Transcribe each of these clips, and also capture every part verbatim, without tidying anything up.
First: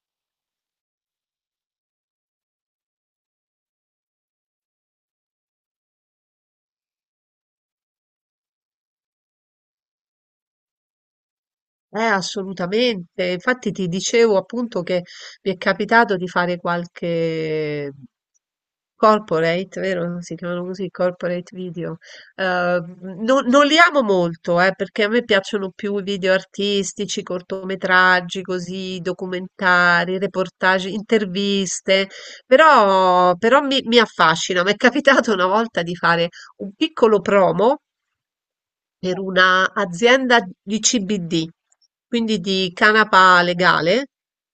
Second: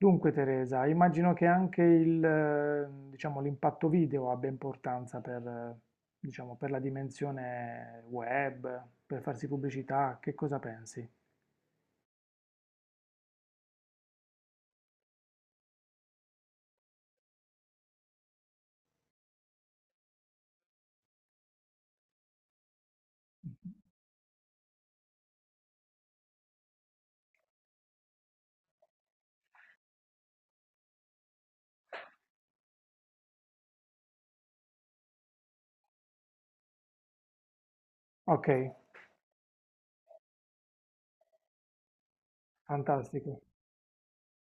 Dunque Teresa, immagino che anche il, eh, diciamo, l'impatto video abbia importanza per, eh, diciamo, per la dimensione web, per farsi pubblicità, che cosa pensi? Eh, assolutamente. Infatti ti dicevo appunto che mi è capitato di fare qualche corporate, vero? Si chiamano così, corporate video. Eh, non, non li amo molto, eh, perché a me piacciono più i video artistici, cortometraggi, così, documentari, reportage, interviste, però, però mi, mi affascina. Mi è capitato una volta di fare un piccolo promo Ok, per una azienda di C B D, quindi di canapa fantastico, legale,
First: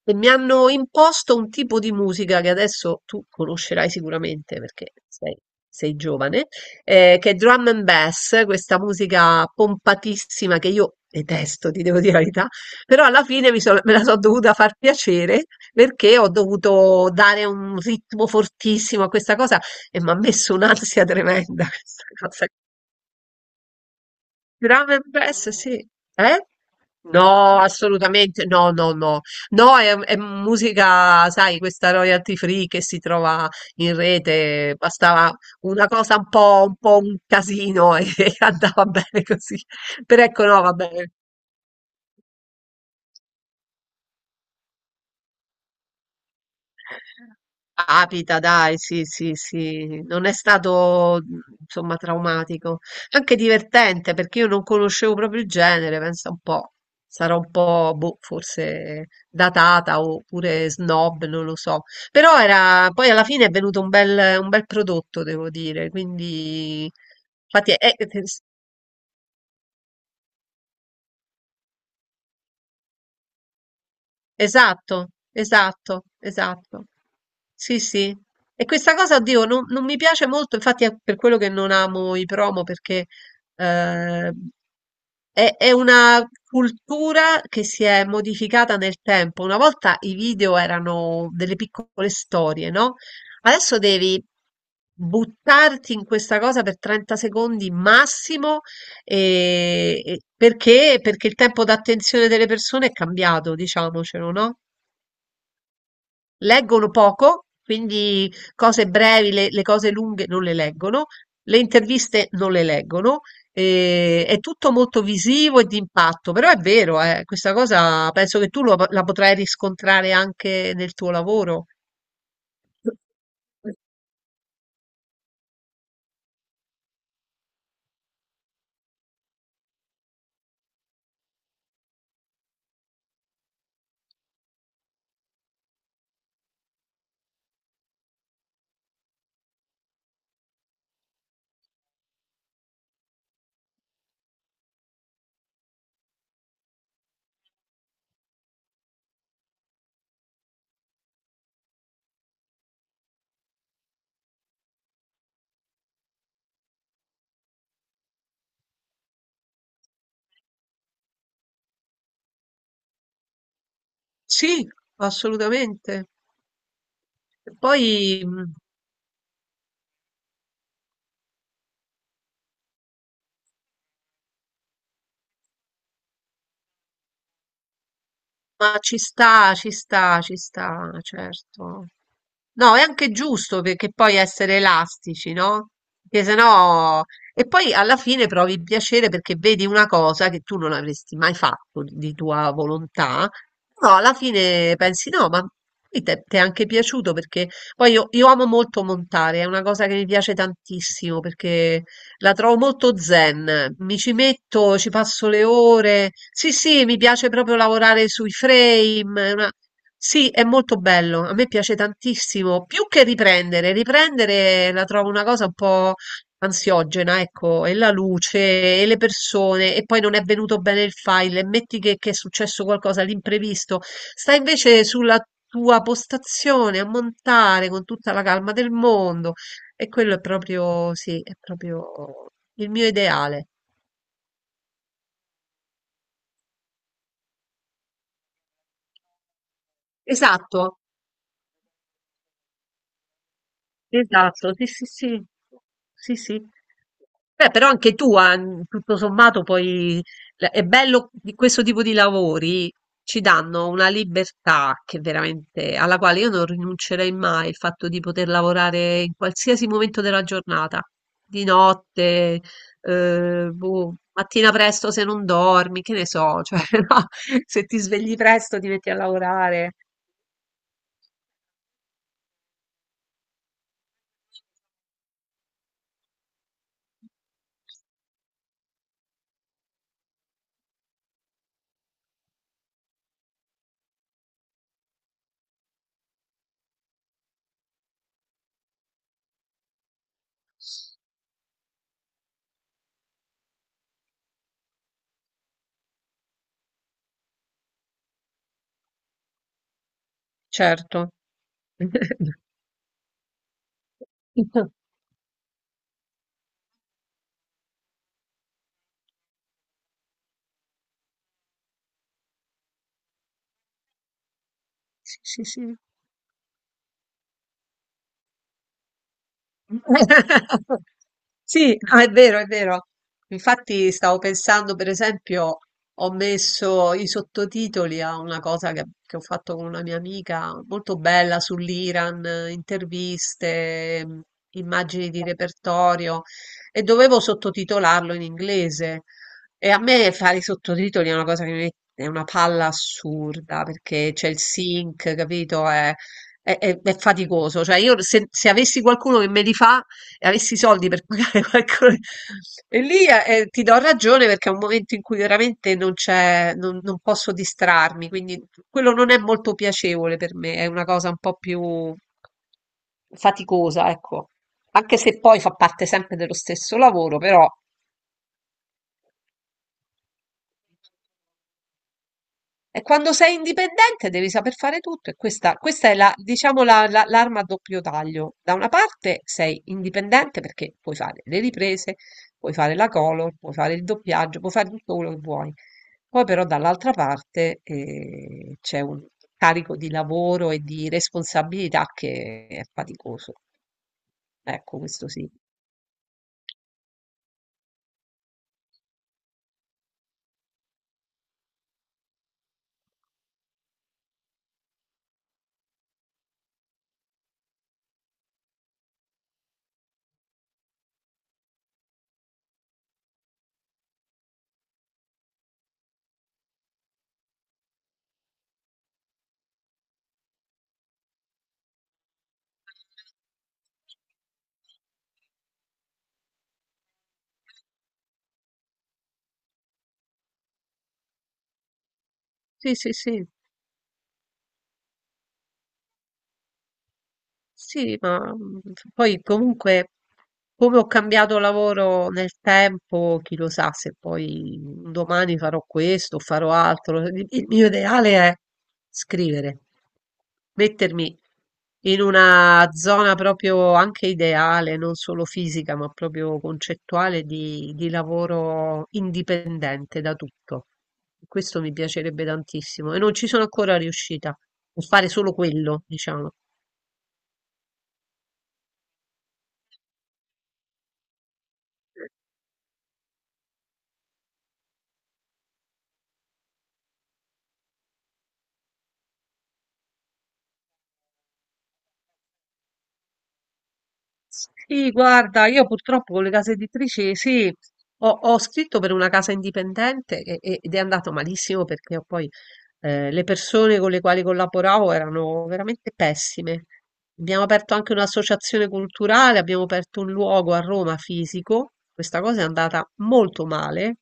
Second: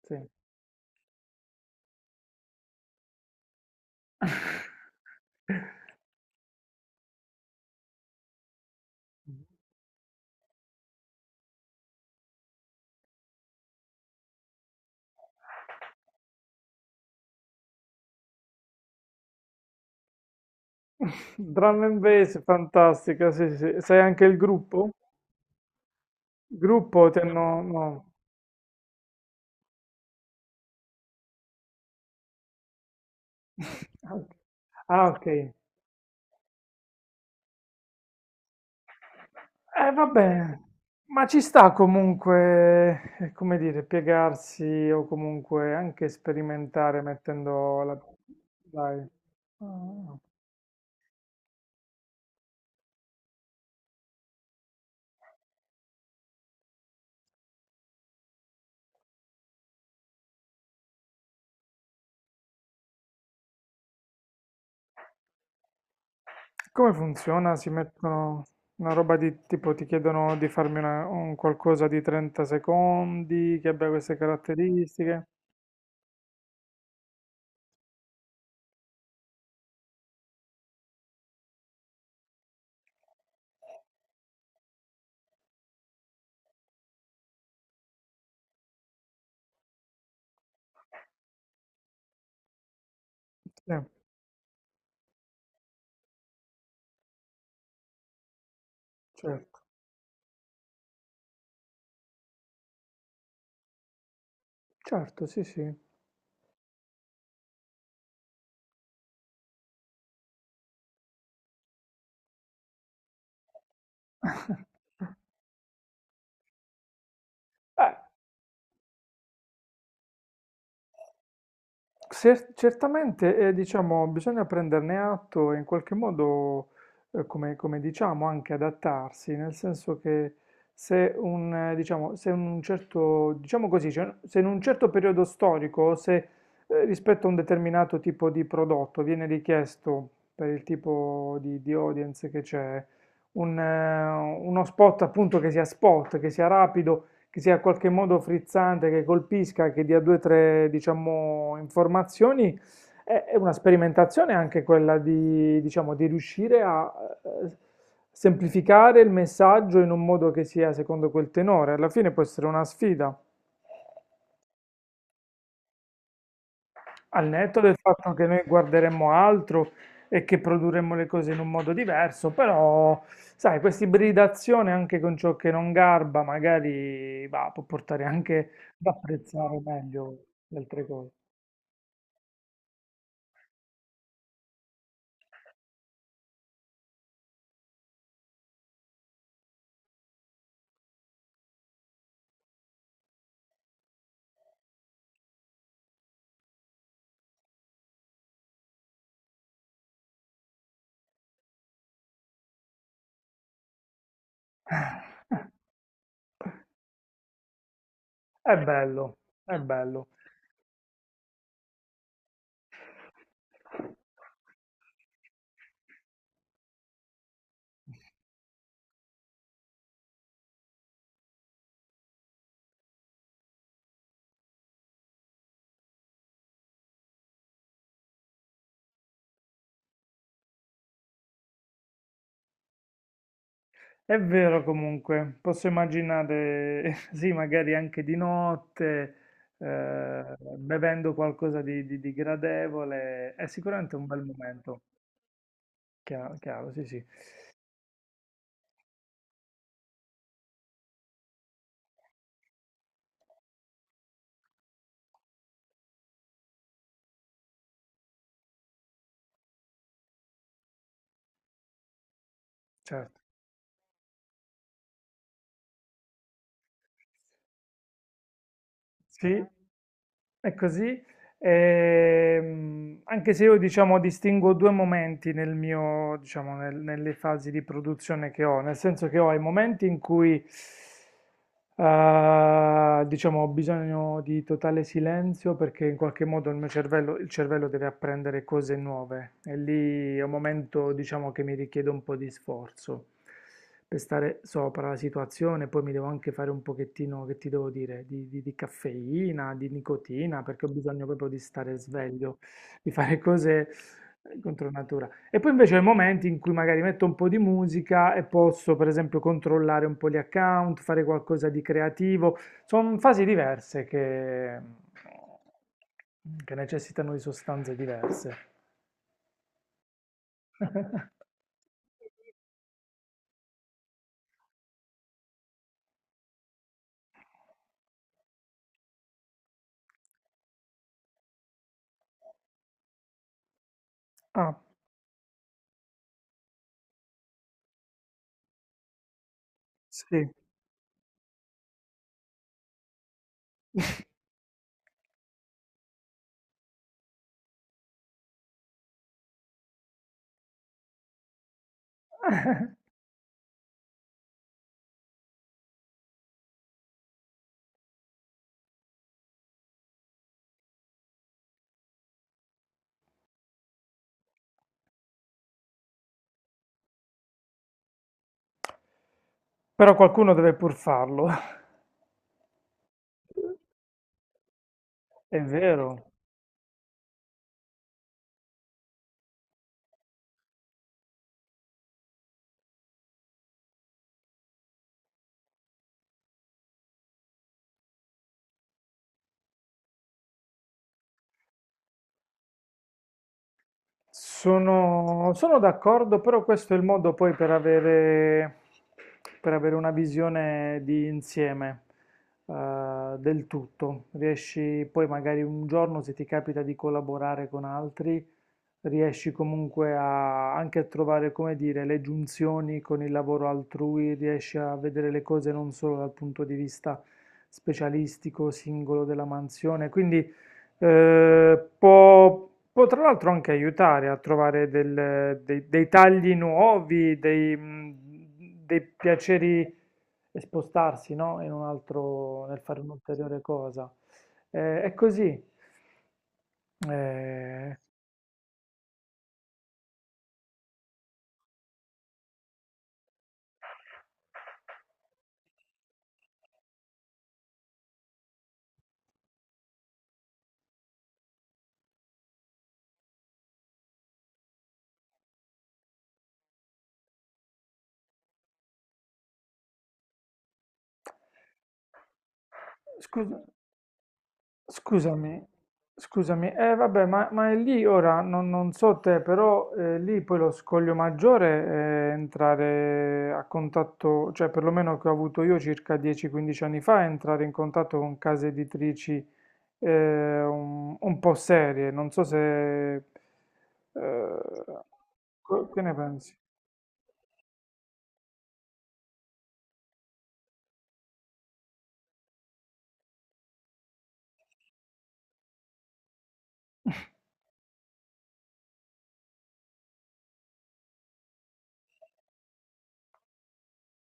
e sì. mi hanno imposto un tipo di musica che adesso tu conoscerai sicuramente perché sei, sei giovane, eh, che è drum and bass, questa musica pompatissima che io detesto, ti devo dire la verità, però alla fine mi sono- me la sono dovuta far piacere perché ho dovuto dare un ritmo fortissimo a questa cosa e mi ha messo un'ansia tremenda Drum and questa Bass, cosa. fantastica, sì, sì. Sì. Sai anche il gruppo? Drum and bass, sì. Eh? Gruppo ti No, hanno... No. assolutamente, no, no, no. No, è, è musica, sai, questa royalty free che si trova in rete, Ah, ok. bastava una cosa un po', un po' un casino e andava bene così. Eh, va Però ecco, no, bene, va bene. ma ci sta comunque, eh, come dire, piegarsi o comunque anche sperimentare mettendo la... Capita dai, sì, Dai. sì, sì, Ah. non è stato mh, insomma traumatico, anche divertente perché io non conoscevo proprio il genere, pensa un po', sarò un po', boh, forse datata oppure snob, non lo so, però era, poi alla fine è venuto un bel, un bel prodotto, devo dire, quindi Come funziona? Si infatti è, mettono una roba di tipo, ti chiedono di farmi una- un qualcosa di trenta secondi, che abbia queste esatto, caratteristiche. esatto, esatto. Sì, sì. E questa cosa, oddio, non, non mi piace molto, infatti è per quello che non amo i promo, perché eh, è, è una cultura che si è modificata nel tempo. Una volta i video erano delle piccole storie, no? Sì, Adesso devi buttarti in questa cosa per trenta secondi massimo certo, e- e- perché? Perché il tempo d'attenzione delle persone è cambiato, diciamocelo, no? certo, sì, sì. Leggono poco, quindi cose brevi, le, le cose lunghe non le leggono, le interviste non le leggono, e- è tutto molto visivo e di impatto, però è vero, eh, questa Eh, cosa penso che tu lo- la potrai riscontrare anche nel tuo lavoro. Cer- certamente, eh, diciamo, bisogna prenderne atto e in qualche modo, eh, come, come diciamo, anche adattarsi, nel senso che se un, eh, diciamo, se un certo, diciamo così, cioè, se in un certo periodo storico, o se eh, rispetto a un determinato tipo di prodotto viene richiesto per il tipo di, di audience che c'è, un, eh, uno spot appunto che sia spot, che sia rapido, che sia in qualche modo frizzante, che colpisca, che dia due o tre, diciamo, informazioni, è, è una sperimentazione anche quella di, diciamo, di riuscire a eh, semplificare il messaggio in un modo che sia secondo quel tenore. Alla fine può essere una sfida. Sì, assolutamente. Al E netto del Poi, fatto che noi mh, guarderemmo altro e che produrremmo le cose in un modo diverso, però, sai, questa ibridazione anche con ciò che non garba, magari va, può portare anche Ma ad ci sta, apprezzare ci sta, meglio ci le altre sta, cose. certo. No, è anche giusto perché poi essere elastici, no? Perché sennò... E poi alla fine provi piacere perché vedi una cosa che tu non avresti mai fatto di di tua volontà, però alla fine pensi no, ma poi te- ti è anche piaciuto perché poi io, io amo molto montare, è una cosa che mi piace tantissimo perché la trovo molto zen, mi ci metto, ci passo le ore. Sì, sì, mi piace proprio lavorare sui È bello, frame. è una- è bello. Sì, è molto bello, a me piace tantissimo, più che riprendere. Riprendere la trovo una cosa un po' ansiogena, ecco, e la luce, e le persone, e poi non è venuto bene il file, e metti che, che è successo qualcosa, l'imprevisto. Sta invece sulla tua postazione a montare con tutta la calma del mondo. E quello è proprio sì, è proprio il mio ideale. È vero comunque, posso immaginare, sì, magari anche di notte, eh, Esatto, bevendo qualcosa di, di- di gradevole, è sicuramente un bel esatto, sì, momento, sì, sì. Sì, chiaro, sì. chiaro, sì, sì, Beh, però anche tu, ah, n- tutto sommato, poi la- è bello di questo tipo di lavori, ci danno una libertà che veramente, alla quale io non rinuncerei mai, il fatto di poter lavorare in qualsiasi momento della giornata, di notte, certo. eh, boh, mattina presto se non dormi, che ne so, cioè, no, se ti svegli presto ti metti a Sì, lavorare, è così, ehm, anche se io diciamo distingo due momenti nel mio, diciamo, nel- nelle fasi di produzione che ho, nel senso che ho i momenti in cui eh, diciamo, ho bisogno di totale silenzio perché in qualche modo il mio cervello, il cervello deve apprendere cose nuove e lì è un momento diciamo, che mi richiede un po' di sforzo per stare sopra la situazione, poi mi devo anche fare un pochettino, che ti devo dire, di, di- di caffeina, di nicotina, perché ho bisogno certo. proprio di stare sveglio, di fare cose eh, contro natura. E poi invece ho i momenti in cui magari metto un po' di musica e posso, per esempio, controllare un po' gli account, fare qualcosa di creativo. Sono fasi diverse che, Sì, sì, sì. che necessitano di sostanze diverse. Sì, no, è vero, è vero. Infatti stavo pensando, per esempio, ho messo i sottotitoli a una cosa che, che ho fatto con una mia amica, molto bella sull'Iran, eh, interviste, mh, Ah, immagini di repertorio, e dovevo sottotitolarlo in inglese. E a me sì. fare i sottotitoli è una cosa che mi è una palla assurda, perché c'è il sync, capito? È è, è- è faticoso. Cioè, io se, se avessi qualcuno che me li fa e avessi i soldi per pagare qualcuno, e lì eh, eh, ti do ragione perché è un momento in cui veramente non c'è, non, non posso distrarmi, quindi quello non è molto piacevole per me, è una cosa un po' più faticosa, ecco. Anche se poi fa parte sempre dello stesso lavoro, però. Però qualcuno deve pur farlo. E quando sei indipendente devi saper fare tutto e È questa, questa è vero, la, diciamo la- la- l'arma a doppio taglio. Da una parte sei indipendente perché puoi fare le riprese, puoi fare la color, puoi fare il doppiaggio, puoi fare tutto quello che vuoi. Poi però dall'altra parte eh, c'è un carico di lavoro e di responsabilità che è faticoso. Ecco, questo sì. sono, sono d'accordo, però questo è il modo poi per avere, per avere una visione di insieme eh, del tutto. Riesci poi magari un giorno, se ti capita di collaborare con altri, riesci comunque a, anche a trovare, come dire, le giunzioni con il lavoro altrui, riesci a vedere le cose non solo dal punto di vista specialistico, singolo della mansione, quindi eh, può, può tra l'altro anche aiutare a trovare del- dei, dei tagli nuovi, dei, mm, dei piaceri e spostarsi, no? In un altro, nel Sì, fare sì, sì. un'ulteriore cosa. Eh, è così. Eh, Sì, ma mm, poi comunque come ho cambiato lavoro nel tempo, chi lo sa se poi un domani farò questo o farò altro. Il il mio ideale è scrivere, mettermi in una zona proprio anche ideale, non solo fisica, ma proprio concettuale di, di lavoro indipendente da tutto. Questo mi piacerebbe tantissimo e non ci scusa. sono ancora riuscita a fare solo Scusami, quello, diciamo. scusami, eh vabbè, ma, ma è lì ora, non, non so te, però eh, lì poi lo scoglio maggiore è entrare a contatto, cioè perlomeno che ho avuto io circa dieci quindici anni fa, è entrare in contatto con case editrici eh, un, un po' serie, non so se... eh, Sì, guarda, io co- che ne purtroppo con le pensi? case editrici, sì, ho, ho scritto per una casa indipendente e- e- ed è andato malissimo perché poi eh, le persone con le quali collaboravo erano veramente pessime. Abbiamo aperto anche un'associazione culturale, abbiamo aperto un luogo a Roma fisico, questa cosa è andata molto male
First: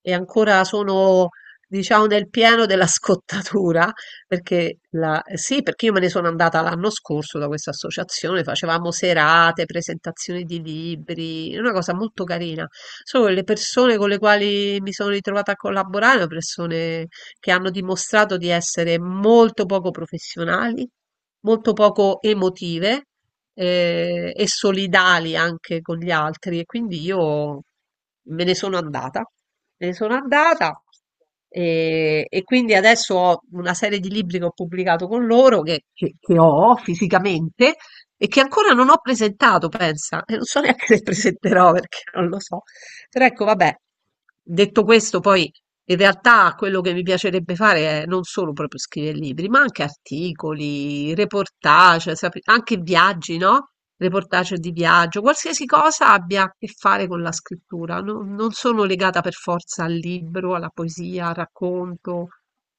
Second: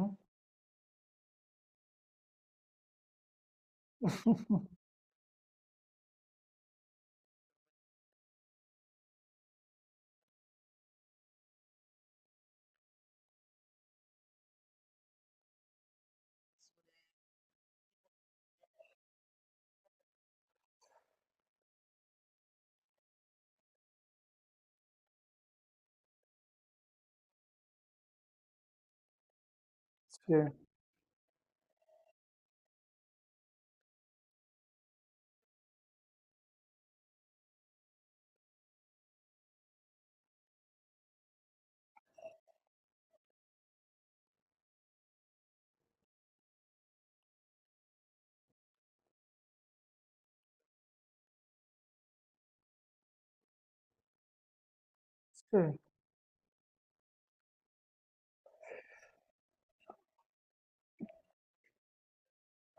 e ancora sono, diciamo, nel pieno della scottatura. Perché la- sì, perché io me ne sono andata l'anno scorso da questa associazione, facevamo serate, presentazioni di libri, è una cosa molto carina. Solo che le persone con le quali mi sono ritrovata a collaborare, sono persone che hanno dimostrato di essere molto poco professionali, molto poco emotive eh, e solidali anche con gli altri e quindi io me ne sono andata, me ne sono Sì, andata e, e quindi adesso ho una serie di libri che ho pubblicato con loro che, che- che ho fisicamente e che ancora non ho presentato, pensa, e non so neanche se presenterò perché non lo so. Però ecco, vabbè, detto questo, poi in realtà quello che mi piacerebbe fare è non solo proprio scrivere libri, ma anche articoli, reportage, sap- anche viaggi, no? Reportage di viaggio, qualsiasi sì. cosa abbia a che fare con la scrittura. No- Non sono legata per forza al libro, alla poesia, al racconto.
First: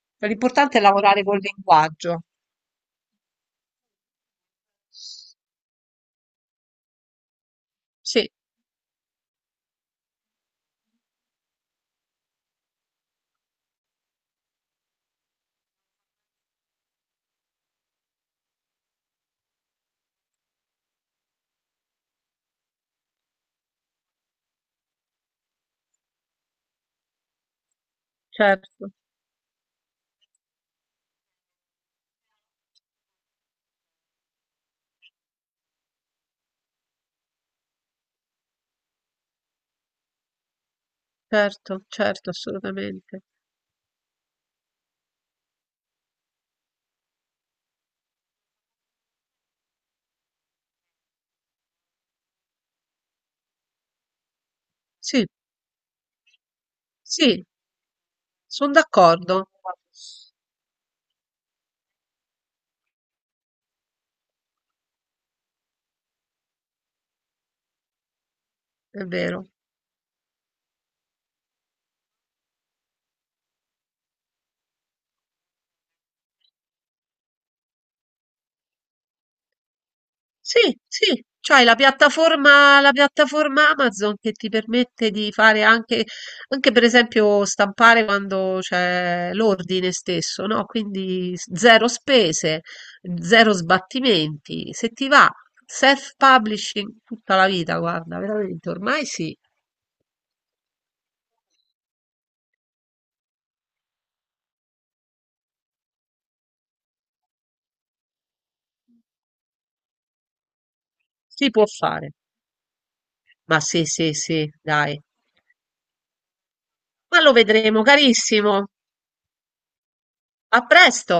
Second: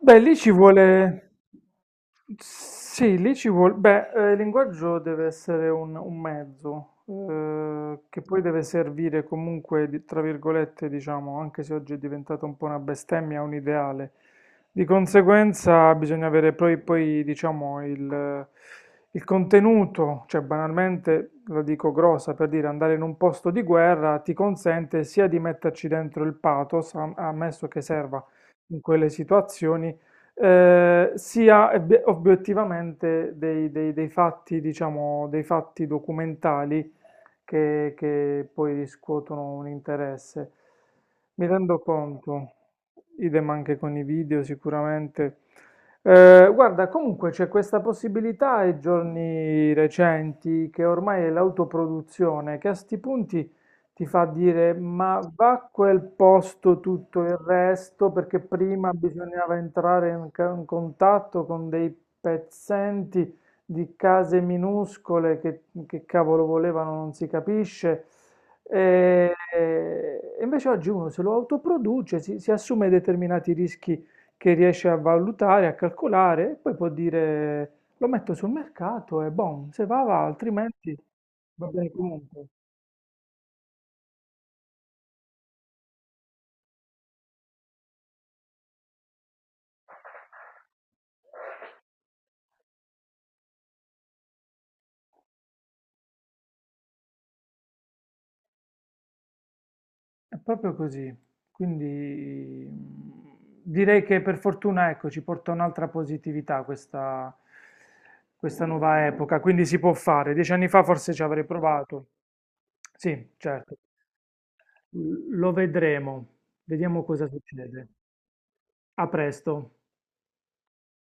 Beh, lì ci L'importante è vuole... lavorare col linguaggio. Sì, lì ci vuole... Beh, eh, il linguaggio deve essere un, un mezzo, eh, che Sì, poi deve servire comunque, di- tra virgolette, diciamo, anche se oggi è diventata un po' una bestemmia, un ideale. Di conseguenza bisogna avere poi, poi diciamo, il, il contenuto, cioè banalmente, la dico grossa, per dire andare in un posto di guerra ti consente sia di metterci dentro il pathos, am- ammesso che serva in certo, quelle situazioni, eh, sia ebbe- obiettivamente dei, dei- dei fatti, diciamo, dei fatti documentali che, che poi riscuotono un interesse. Mi rendo certo, certo, conto, assolutamente. idem anche con i video sicuramente. Eh, guarda, comunque c'è questa possibilità ai giorni recenti che ormai è l'autoproduzione, che a sti punti ti fa dire ma Sì, va a quel posto tutto il sì, resto perché sono prima d'accordo. bisognava entrare in, ca- in contatto con dei pezzenti di case minuscole che, che cavolo volevano, non si capisce. È E, vero. e invece oggi uno se lo autoproduce, si, si assume determinati rischi che riesce a valutare, a calcolare, e poi può dire lo metto sul mercato e boom, se va va, Sì, altrimenti sì, c'hai va la bene comunque. piattaforma, la piattaforma Amazon che ti permette di fare anche, anche per esempio stampare quando c'è l'ordine stesso, no? Quindi s- zero spese, zero sbattimenti. Se ti va, self-publishing tutta la vita, guarda, veramente ormai sì, È proprio così, quindi mm, direi che per fortuna ecco, ci porta un'altra positività questa, questa, nuova epoca, quindi si può fare. Dieci anni fa forse ci avrei si può provato. fare. Sì, Ma certo, sì, sì, sì, dai. L- lo vedremo, vediamo Ma cosa lo vedremo, succede. carissimo. A presto. A presto!